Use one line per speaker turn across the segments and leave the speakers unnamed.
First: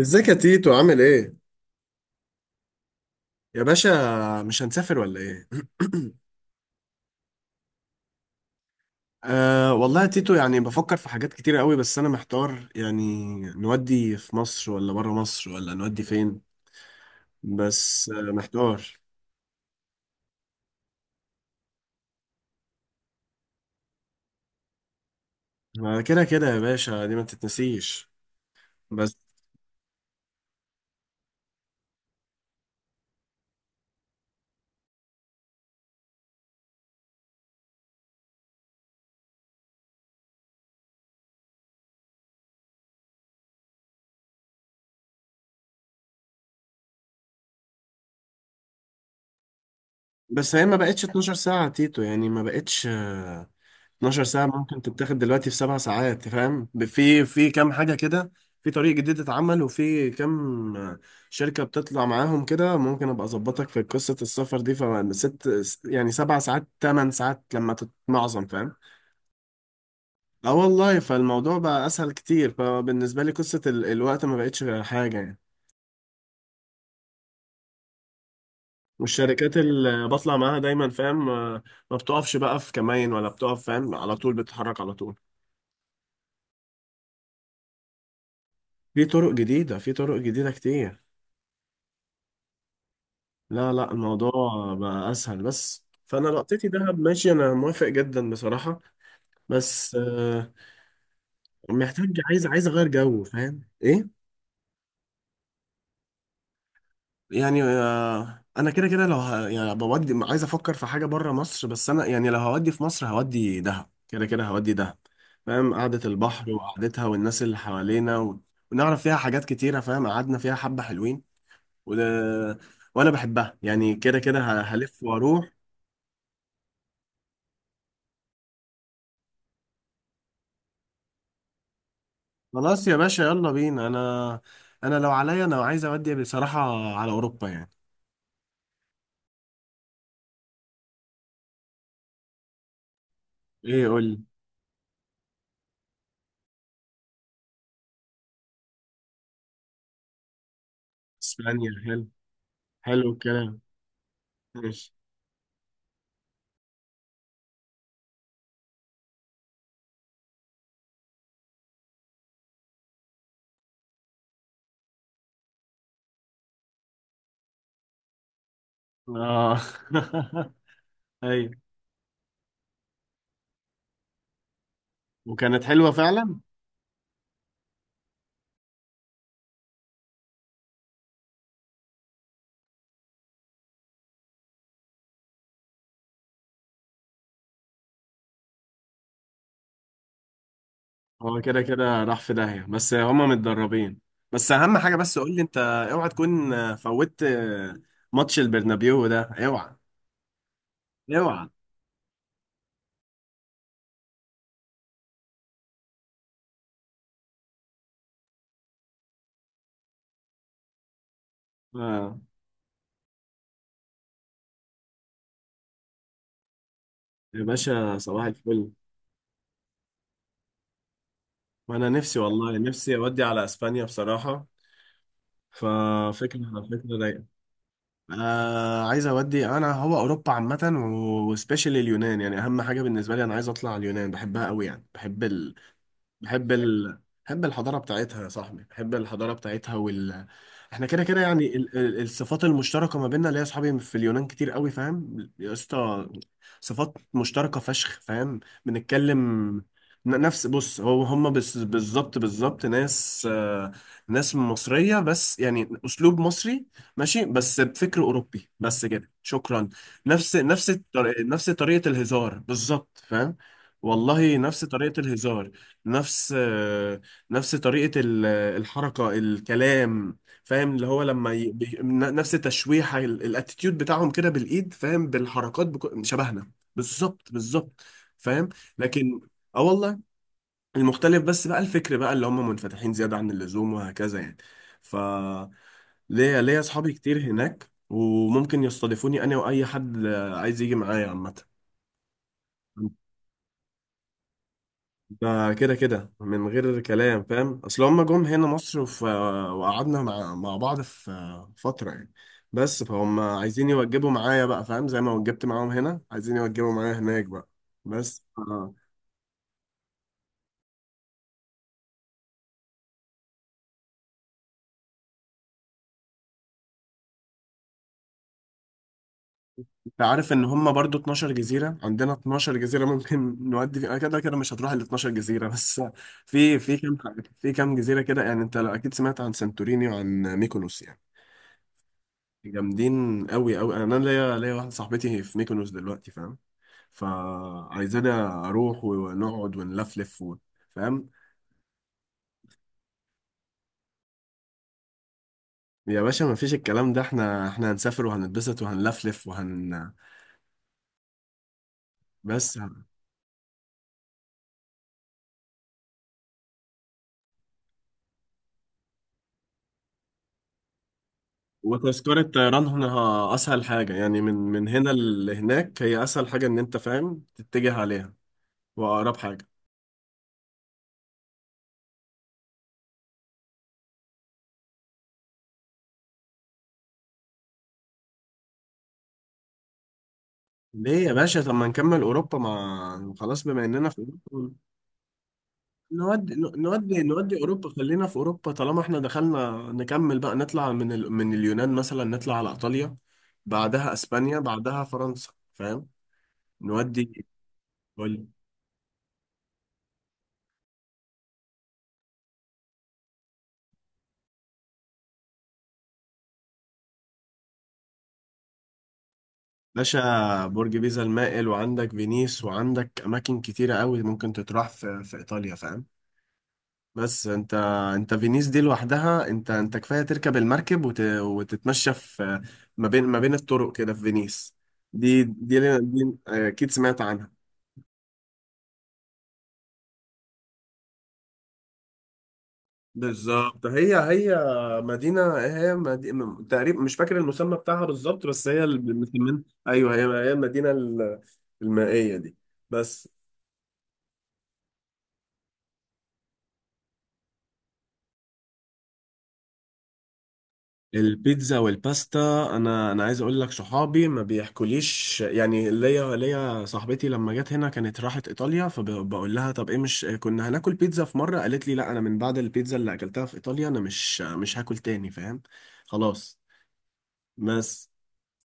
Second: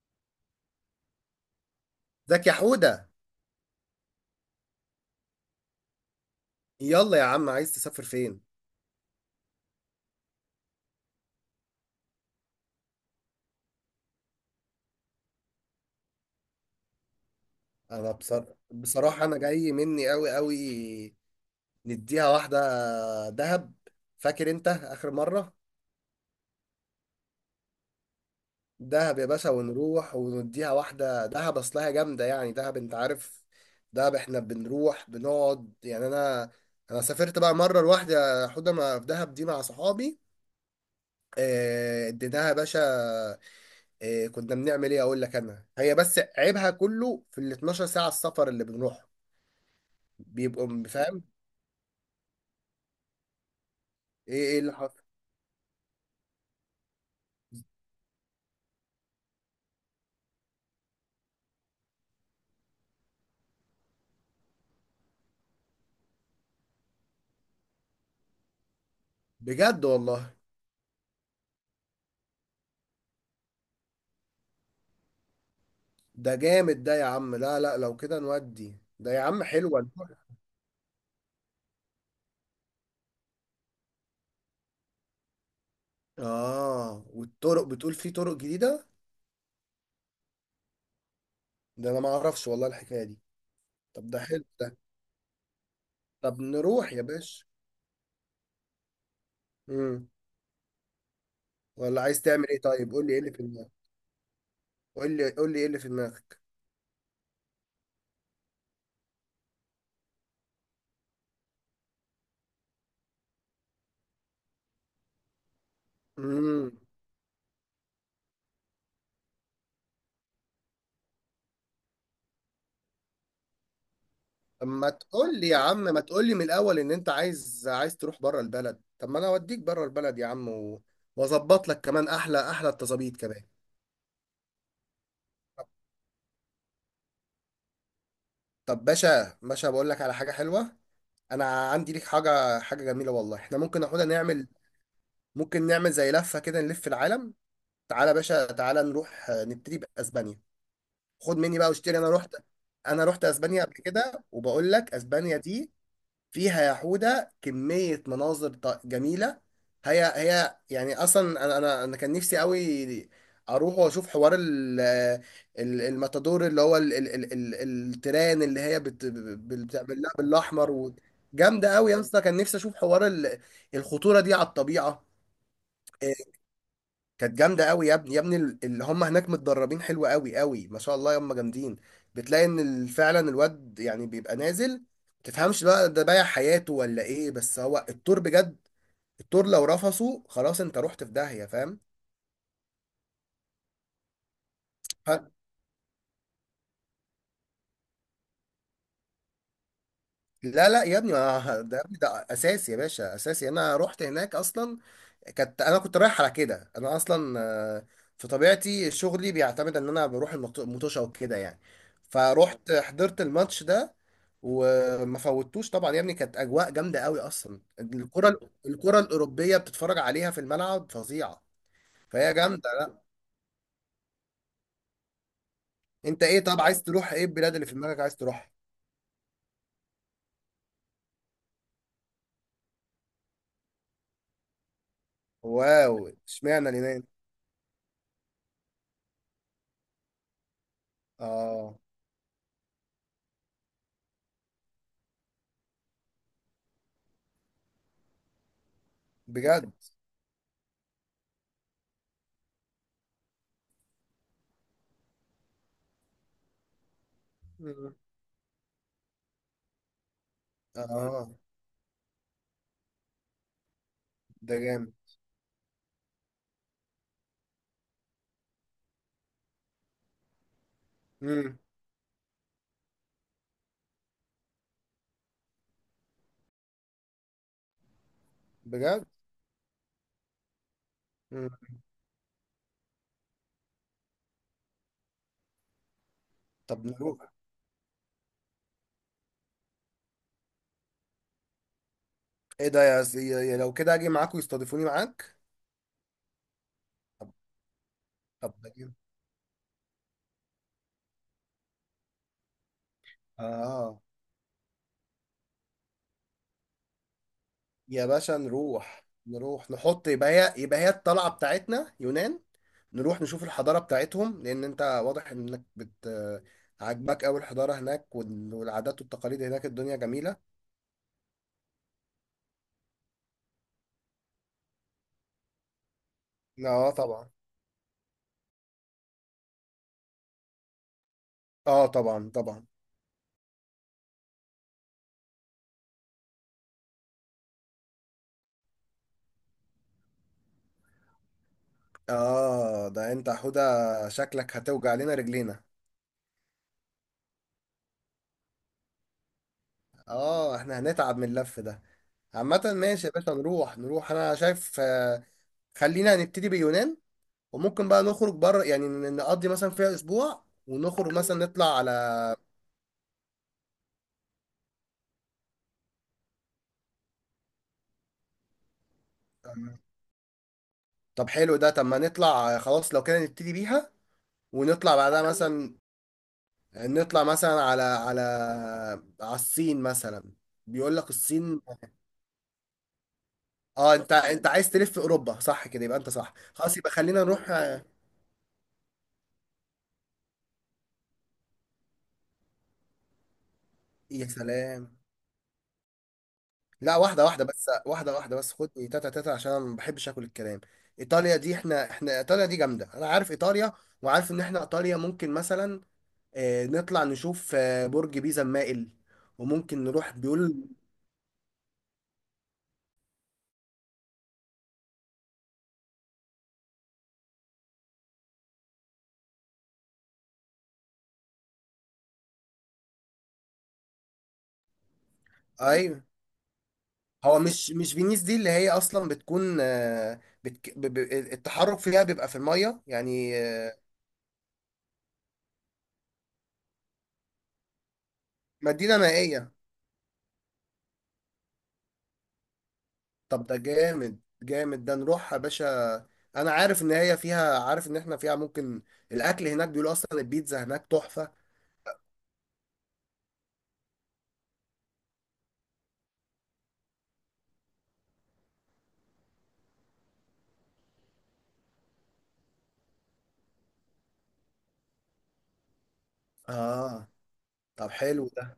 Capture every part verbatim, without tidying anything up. ازيك يا تيتو، عامل ايه؟
زكي حودة،
يا باشا، مش هنسافر ولا ايه؟
يلا يا عم، عايز تسافر فين؟
آه والله يا تيتو، يعني بفكر في حاجات كتير قوي، بس انا محتار يعني. نودي في مصر، ولا بره مصر، ولا نودي فين؟ بس
انا
آه
بصر...
محتار.
بصراحة انا جاي مني قوي قوي. نديها واحدة، دهب. فاكر انت اخر مرة؟
ما كده كده يا باشا، دي ما تتنسيش. بس
دهب يا باشا ونروح ونديها واحدة دهب، اصلها جامدة يعني، دهب انت عارف. دهب احنا بنروح بنقعد يعني، انا انا سافرت بقى مرة لوحدي يا حودة ما في دهب دي مع صحابي. آه، اديناها يا باشا. آه، كنا بنعمل ايه اقول لك، انا هي بس عيبها كله في ال اثنا عشر ساعة السفر اللي بنروح
بس هي
بيبقوا
ما
م-
بقتش
فاهم؟
12 ساعة يا تيتو، يعني ما بقتش 12
ايه
ساعة.
ايه اللي
ممكن
حصل؟
تتاخد دلوقتي في سبع ساعات، فاهم؟ ب- في في كام حاجة كده. في طريق جديد اتعمل، وفي كام شركة بتطلع معاهم كده، ممكن ابقى اظبطك في قصة السفر دي فست. يعني سبع ساعات، تمن ساعات لما تتمعظم، فاهم؟
بجد والله؟
اه والله، فالموضوع بقى اسهل كتير. فبالنسبة لي، قصة ال- الوقت ما بقتش حاجة يعني.
ده جامد ده يا عم. لا لا، لو كده نودي ده يا عم،
والشركات
حلوة
اللي
الفكرة.
بطلع معاها دايما، فاهم، آه، ما بتقفش بقى في كمين، ولا بتقف، فاهم، على طول بتتحرك على طول.
اه، والطرق بتقول في طرق جديدة؟
في طرق جديدة، في طرق جديدة كتير.
ده انا ما اعرفش والله الحكاية دي.
لا لا،
طب ده
الموضوع
حلو ده.
بقى اسهل بس. فانا اه
طب
لقطتي
نروح
دهب،
يا
ماشي،
باشا.
انا موافق جدا بصراحه. بس
امم.
آه،
ولا
محتاج،
عايز
عايز
تعمل ايه؟
عايز اغير
طيب قول لي ايه
جو،
اللي في
فاهم
دماغك،
ايه؟
قول لي قول لي ايه اللي في دماغك.
يعني آه، انا كده كده لو ه... يعني بودي، عايز افكر في حاجه بره مصر. بس انا يعني لو هودي في مصر هودي دهب، كده كده هودي دهب. فاهم؟ قعده البحر
امم.
وقعدتها، والناس اللي حوالينا، و... ونعرف فيها حاجات كتيره، فاهم، قعدنا فيها حبه حلوين، و... وانا بحبها يعني، كده كده ه-
طب ما
هلف
تقول لي
واروح.
يا عم، ما تقول لي من الاول ان انت عايز عايز تروح بره البلد. طب ما انا اوديك بره البلد يا عم، و... واظبط لك كمان احلى احلى
خلاص يا
التظابيط
باشا،
كمان.
يلا بينا. انا انا لو عليا، انا عايز اودي بصراحة على اوروبا يعني.
طب باشا باشا، بقول لك على حاجة حلوة. انا عندي ليك حاجة، حاجة جميلة والله، احنا ممكن
ايه، قول
ناخدها
لي.
نعمل. ممكن نعمل زي لفة كده نلف العالم. تعالى يا باشا، تعالى نروح آه، نبتدي بأسبانيا. خد مني بقى
اسبانيا
واشتري.
حلو،
انا رحت انا
حلو
رحت
الكلام،
اسبانيا قبل كده، وبقول لك
ماشي.
اسبانيا دي فيها يا حودة كمية مناظر ط- جميلة. هي هي يعني اصلا، انا انا انا كان نفسي قوي اروح واشوف حوار ال- ال- الماتادور اللي هو ال- ال- ال- ال- التران اللي هي بت-
اه.
بال- بتعمل لها بالاحمر و-
ايوه،
جامدة قوي يا اسطى، كان نفسي اشوف حوار ال- الخطورة دي على الطبيعة.
وكانت حلوة فعلا.
كانت جامده قوي يا ابني يا ابني، ال- اللي هم هناك متدربين حلو قوي قوي، ما شاء الله هم جامدين. بتلاقي ان ال- فعلا الواد يعني بيبقى نازل، تفهمش بقى ده بايع حياته ولا ايه؟ بس هو التور بجد. التور لو رفصه خلاص انت رحت في
هو
داهيه،
كده
فاهم؟
كده راح في داهية، بس هما متدربين. بس اهم حاجة، بس قول لي انت، اوعى تكون فوتت ماتش البرنابيو ده، اوعى،
لا لا يا ابني،
اوعى.
ما- ده يا ابني ده اساسي يا باشا، اساسي. انا رحت هناك اصلا. كانت، انا كنت رايح على كده، انا اصلا آه، في طبيعتي شغلي بيعتمد ان انا بروح المط- المطوشه وكده يعني.
آه.
فروحت حضرت الماتش ده وما فوتوش طبعا يا ابني. كانت اجواء جامده قوي،
يا
اصلا
باشا، صباح
الكره
الفل.
الكره الاوروبيه بتتفرج عليها في الملعب فظيعه.
ما انا نفسي،
فهي
والله
جامده.
نفسي
لا،
اودي على اسبانيا بصراحة.
انت
ففكرة
ايه؟ طب
فكرة
عايز تروح
رايقة.
ايه؟ البلاد اللي في دماغك عايز تروحها.
آه عايز اودي، انا هو اوروبا عامه، وسبيشال اليونان. يعني اهم حاجه بالنسبه لي، انا عايز اطلع اليونان، بحبها قوي يعني. بحب
واو،
بحب
اشمعنى
ال...
اليونان؟
بحب الحضارة بتاعتها يا صاحبي، بحب الحضارة بتاعتها وال احنا كده كده يعني
اه،
ال... ال- الصفات المشتركة ما بيننا، اللي هي اصحابي في اليونان كتير قوي، فاهم يا اسطى؟ صفات مشتركة فشخ، فاهم، بنتكلم
بجد؟
ن- نفس، بص هو هم بس بالظبط بالظبط، ناس، آه، ناس مصرية، بس يعني أسلوب مصري ماشي، بس
مم.
بفكر أوروبي بس، كده شكرا. نفس نفس الطر-
اه،
نفس طريقة الهزار بالظبط، فاهم؟ والله،
ده
نفس
جامد.
طريقة الهزار، نفس نفس طريقة ال- الحركة، الكلام، فاهم؟ اللي هو لما ي...
امم.
بي- ن- نفس التشويحة، ال- الاتيتيود بتاعهم كده بالإيد، فاهم، بالحركات، بك... شبهنا بالظبط بالظبط، فاهم؟
بجد.
لكن، اه والله، المختلف بس
مم.
بقى الفكر بقى، اللي هم منفتحين زيادة عن اللزوم وهكذا يعني. ف ليا ليا
طب
أصحابي كتير
نروح.
هناك، وممكن يستضيفوني أنا وأي حد عايز يجي معايا عامة.
ايه ده يا سي... يا، لو كده اجي معاك ويستضيفوني معاك.
ده كده كده من غير كلام،
طب
فاهم، اصل هما جم هنا
طب ده
مصر،
جامد.
وف... وقعدنا مع... مع بعض في فترة يعني. بس فهم عايزين
اه،
يوجبوا معايا بقى، فاهم، زي ما وجبت معاهم هنا، عايزين يوجبوا معايا هناك بقى.
يا
بس
باشا
آه،
نروح نروح نحط، يبقى هي، يبقى هي الطلعه بتاعتنا يونان. نروح نشوف الحضاره بتاعتهم، لان انت واضح انك بت عاجباك قوي الحضاره هناك، وال- والعادات والتقاليد هناك، الدنيا
انت عارف
جميله.
ان هما برضو 12 جزيرة، عندنا 12 جزيرة، ممكن نودي فيها كده كده، مش هتروح ال 12 جزيرة بس. في في
اه
كام
طبعا.
في كام جزيرة كده يعني. انت لو اكيد سمعت عن سانتوريني وعن ميكونوس يعني،
اه طبعا طبعا.
جامدين قوي قوي. انا ليا ليا واحدة صاحبتي في ميكونوس دلوقتي، فاهم، فعايزانا اروح ونقعد ونلفلف و... فاهم؟
اه ده انت يا حوده، شكلك هتوجع لنا رجلينا.
يا باشا، ما فيش الكلام ده، احنا احنا هنسافر وهنتبسط وهنلفلف وهن
اه، احنا هنتعب من اللف ده.
بس،
عامة ماشي يا باشا نروح نروح، أنا شايف آه، خلينا نبتدي باليونان، وممكن بقى نخرج بره يعني، ن- نقضي مثلا فيها أسبوع ونخرج مثلا نطلع على.
وتذكرة طيران هنا اسهل حاجة يعني، من من هنا لهناك، هي اسهل حاجة ان انت، فاهم، تتجه عليها، واقرب حاجة.
طب حلو ده. طب ما نطلع آه، خلاص لو كده نبتدي بيها، ونطلع بعدها مثلا، نطلع مثلا على على على الصين مثلا. بيقول
ليه
لك
يا باشا؟ طب
الصين.
ما نكمل اوروبا، ما خلاص بما اننا
اه،
في
انت انت
اوروبا،
عايز تلف في اوروبا صح كده؟ يبقى انت
نودي
صح. خلاص يبقى
نودي
خلينا
نودي
نروح
اوروبا،
آه،
خلينا في اوروبا. طالما احنا دخلنا نكمل بقى، نطلع من ال... من اليونان مثلا، نطلع على ايطاليا، بعدها
يا
اسبانيا، بعدها
سلام.
فرنسا، فاهم؟
لا، واحدة
نودي،
واحدة بس، واحدة
قول.
واحدة بس، خد تاتا تاتا عشان انا ما بحبش اكل الكلام. ايطاليا دي، احنا احنا ايطاليا دي جامدة، انا عارف ايطاليا، وعارف ان احنا ايطاليا ممكن مثلا آه، نطلع نشوف آه، برج بيزا المائل، وممكن نروح
باشا،
بيقول.
برج بيزا المائل، وعندك فينيس، وعندك اماكن كتيره قوي ممكن تتراح في في ايطاليا، فاهم؟ بس انت انت فينيس دي لوحدها، انت انت كفايه تركب المركب، وت... وتتمشى في ما بين ما بين الطرق كده في فينيس، دي دي
اي،
دي آه، اكيد سمعت عنها.
هو مش مش فينيس دي اللي هي اصلا بتكون آه، بتك... ب... ب... التحرك فيها بيبقى في المية يعني
بالظبط،
آه،
هي هي مدينة، هي مدينة تقريبا، مش فاكر المسمى بتاعها بالظبط، بس هي
مدينة
المسمين،
مائية.
أيوه، هي هي المدينة ال- المائية دي. بس
طب ده جامد جامد ده، نروح يا باشا. انا عارف ان هي فيها، عارف ان احنا فيها ممكن الاكل هناك، بيقولوا اصلا البيتزا هناك تحفة.
البيتزا والباستا، انا انا عايز اقول لك، صحابي ما بيحكوليش يعني. ليا ليا صاحبتي لما جت هنا كانت راحت ايطاليا، فبقول لها طب ايه، مش كنا هناكل بيتزا؟ في مره قالت لي، لا، انا من بعد البيتزا اللي اكلتها في ايطاليا، انا مش مش هاكل تاني، فاهم؟ خلاص.
اه،
بس
طب حلو ده.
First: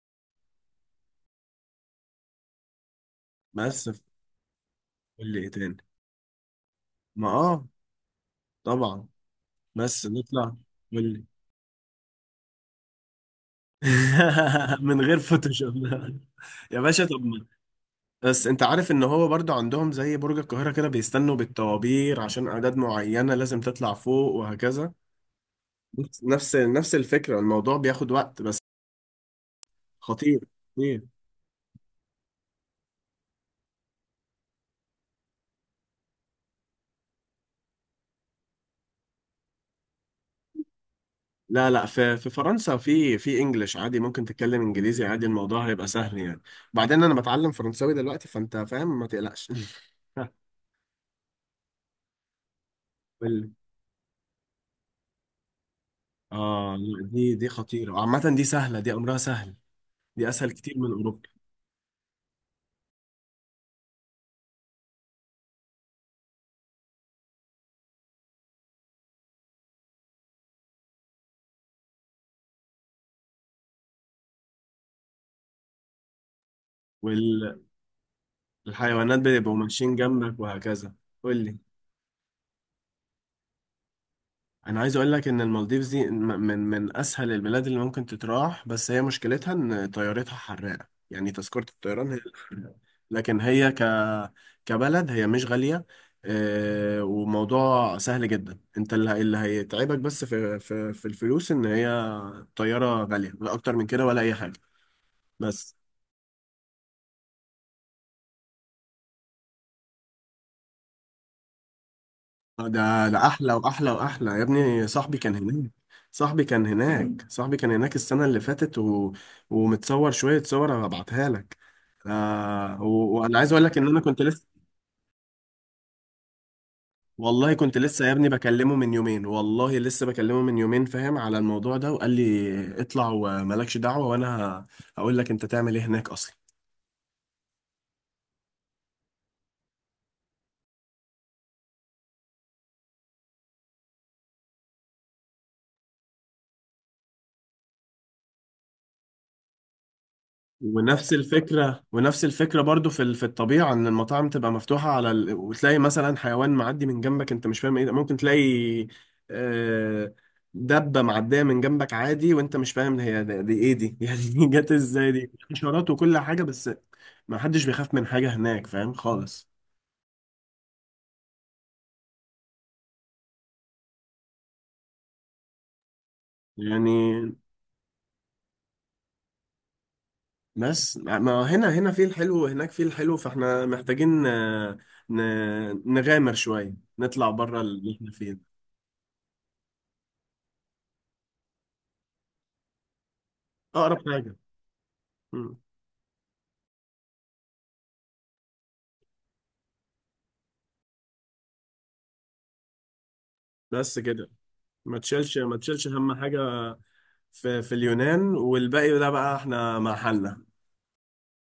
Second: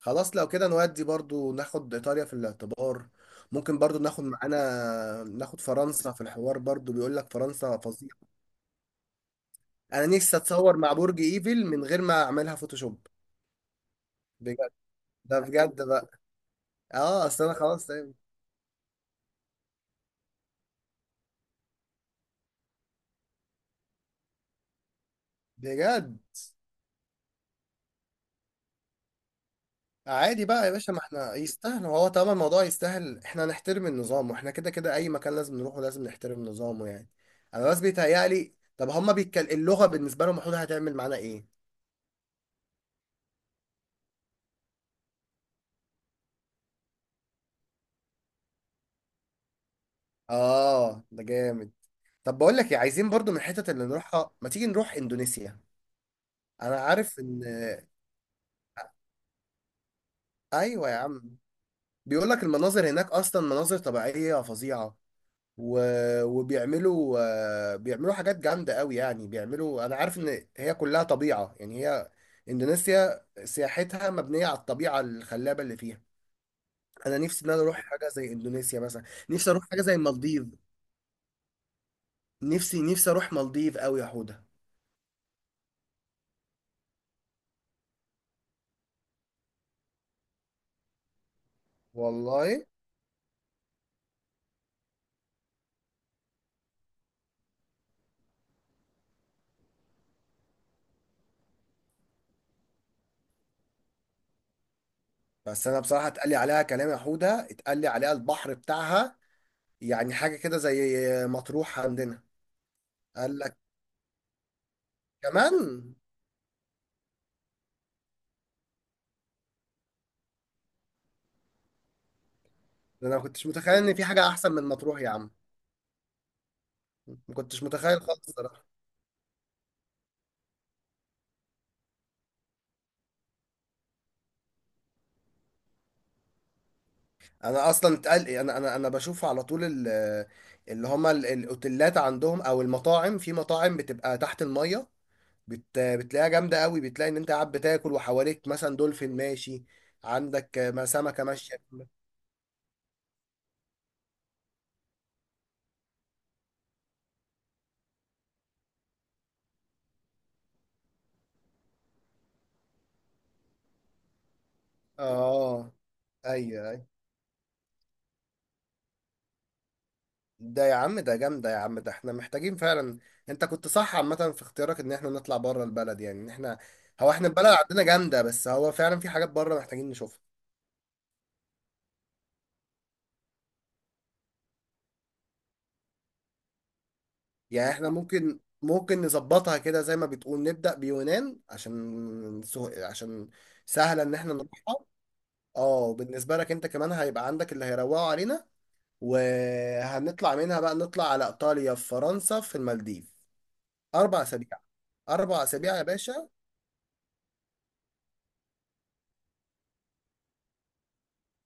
خلاص لو كده نودي برضو ناخد ايطاليا في الاعتبار، ممكن
بس
برضو ناخد معانا،
قول لي ايه
ناخد
تاني.
فرنسا في الحوار برضو، بيقول
ما
لك
اه،
فرنسا فظيعة.
طبعا، بس
انا نفسي
نطلع
اتصور مع برج
من
ايفل من غير ما اعملها فوتوشوب. بجد،
من غير
ده
فوتوشوب.
بجد بقى.
يا باشا، طب
اه اصل
ما-
انا خلاص.
بس انت عارف ان هو برضو عندهم زي برج القاهرة كده، بيستنوا بالطوابير عشان اعداد معينة لازم تطلع فوق وهكذا.
بجد.
نفس نفس نفس الفكرة، الموضوع بياخد وقت بس. خطير،
عادي بقى يا باشا، ما
خطير.
احنا يستاهل، هو طالما الموضوع يستاهل احنا نحترم النظام، واحنا كده كده اي مكان لازم نروحه لازم نحترم نظامه يعني. انا بس بيتهيألي، طب هما بيتكل... اللغة بالنسبة لهم المفروض هتعمل معانا ايه؟
لا لا، في في فرنسا، في في انجلش عادي، ممكن تتكلم انجليزي عادي، الموضوع هيبقى سهل يعني. بعدين انا بتعلم فرنساوي دلوقتي، فانت فاهم، ما تقلقش.
اه، ده جامد. طب بقول لك ايه، عايزين برضو
قول
من
لي.
الحتت اللي نروحها، ما تيجي نروح اندونيسيا.
اه،
انا
لا،
عارف
دي
ان.
دي خطيرة عامة، دي سهلة، دي امرها سهل. دي اسهل كتير
ايوه
من
يا
اوروبا.
عم، بيقول لك المناظر هناك اصلا مناظر طبيعية فظيعة، و... وبيعملوا آه، بيعملوا حاجات جامدة قوي يعني، بيعملوا، أنا عارف إن هي كلها طبيعة يعني، هي إندونيسيا سياحتها مبنية على الطبيعة الخلابة اللي فيها. أنا نفسي إن
والحيوانات
أنا أروح حاجة زي إندونيسيا مثلا. نفسي
بيبقوا
أروح حاجة زي
ماشيين جنبك
المالديف.
وهكذا. قول لي.
نفسي نفسي أروح مالديف قوي يا حودة،
انا عايز اقول لك ان المالديفز دي م- من من اسهل البلاد اللي ممكن تتراح، بس هي مشكلتها ان طيارتها حراقه يعني. تذكره الطيران هي اللي
والله.
حراقه، لكن هي ك كبلد، هي مش غاليه. آه، وموضوع سهل جدا، انت اللي اللي هيتعبك بس في في في الفلوس، ان هي طياره غاليه، لا اكتر من كده ولا اي حاجه
بس
بس.
أنا بصراحة اتقال لي عليها كلام يا حودة، اتقال لي عليها البحر بتاعها يعني حاجة كده زي مطروح عندنا.
ده ده
قال
احلى،
لك
واحلى، واحلى يا ابني. صاحبي كان هناك
كمان.
صاحبي كان هناك صاحبي كان هناك السنة اللي فاتت، و... ومتصور شوية صور هبعتها لك. آه
ده أنا
و...
ما
وانا
كنتش
عايز اقول
متخيل
لك، ان
إن
انا
في
كنت
حاجة أحسن
لسه،
من مطروح يا عم. ما
والله
كنتش
كنت
متخيل
لسه يا ابني
خالص صراحة.
بكلمه من يومين، والله لسه بكلمه من يومين، فاهم، على الموضوع ده، وقال لي اطلع ومالكش دعوة. وانا هقول لك انت تعمل ايه هناك اصلا.
انا اصلا اتقل، انا انا انا بشوف على طول ال- اللي هما ال- الاوتيلات عندهم، او المطاعم، في مطاعم بتبقى تحت المية، بت... بتلاقيها جامدة قوي، بتلاقي ان انت قاعد بتاكل وحواليك مثلا دولفين ماشي، عندك ما
ونفس
سمكة ماشية.
الفكرة، ونفس الفكرة برضو في ال- في الطبيعة، ان المطاعم تبقى مفتوحة على ال... وتلاقي مثلا حيوان معدي من جنبك، انت مش فاهم ايه ده. ممكن تلاقي آه، دبة معدية من جنبك عادي، وانت مش فاهم هي دي، دي ايه دي؟ يعني دي جت ازاي؟ دي
اه،
حشرات وكل حاجة، بس
ايوه ايوه.
ما حدش بيخاف من حاجة هناك، فاهم خالص؟
ده يا عم ده جامدة يا عم، ده احنا محتاجين فعلا. انت كنت صح عامة في اختيارك ان احنا نطلع بره البلد، يعني ان احنا، هو
يعني
احنا البلد عندنا جامدة بس هو فعلا في حاجات بره محتاجين نشوفها.
بس، ما هنا هنا فيه الحلو، وهناك فيه الحلو. فاحنا محتاجين آه، ن- نغامر شوية، نطلع بره
يعني احنا
اللي احنا فيه ده.
ممكن ممكن نظبطها كده زي ما بتقول، نبدأ بيونان عشان سه... عشان
اقرب
سهلة ان
حاجة.
احنا نروحها. اه، بالنسبة لك انت كمان هيبقى عندك اللي هيروقوا علينا، وهنطلع منها بقى نطلع على ايطاليا في فرنسا في المالديف.
بس
اربع
كده،
اسابيع
ما تشيلش
اربع
ما
اسابيع يا
تشيلش هم
باشا.
حاجة في في اليونان، والباقي ده بقى احنا مع حالنا.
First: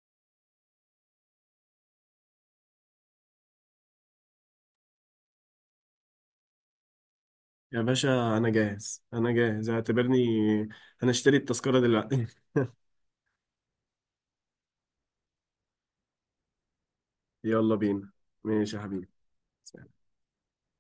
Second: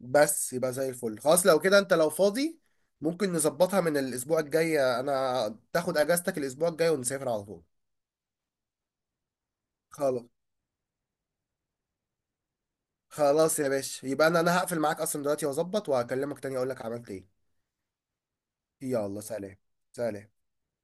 بس يبقى زي الفل. خلاص لو كده انت لو فاضي، ممكن نظبطها من الاسبوع الجاي، انا تاخد اجازتك الاسبوع الجاي ونسافر على طول.
يا باشا، انا جاهز، انا جاهز، اعتبرني
خلاص.
هنشتري التذكرة دلوقتي.
خلاص يا باشا، يبقى انا انا هقفل معاك اصلا دلوقتي واظبط وهكلمك تاني اقول لك عملت ايه.
يلا بينا. ماشي يا حبيبي.
يلا سلام. سلام.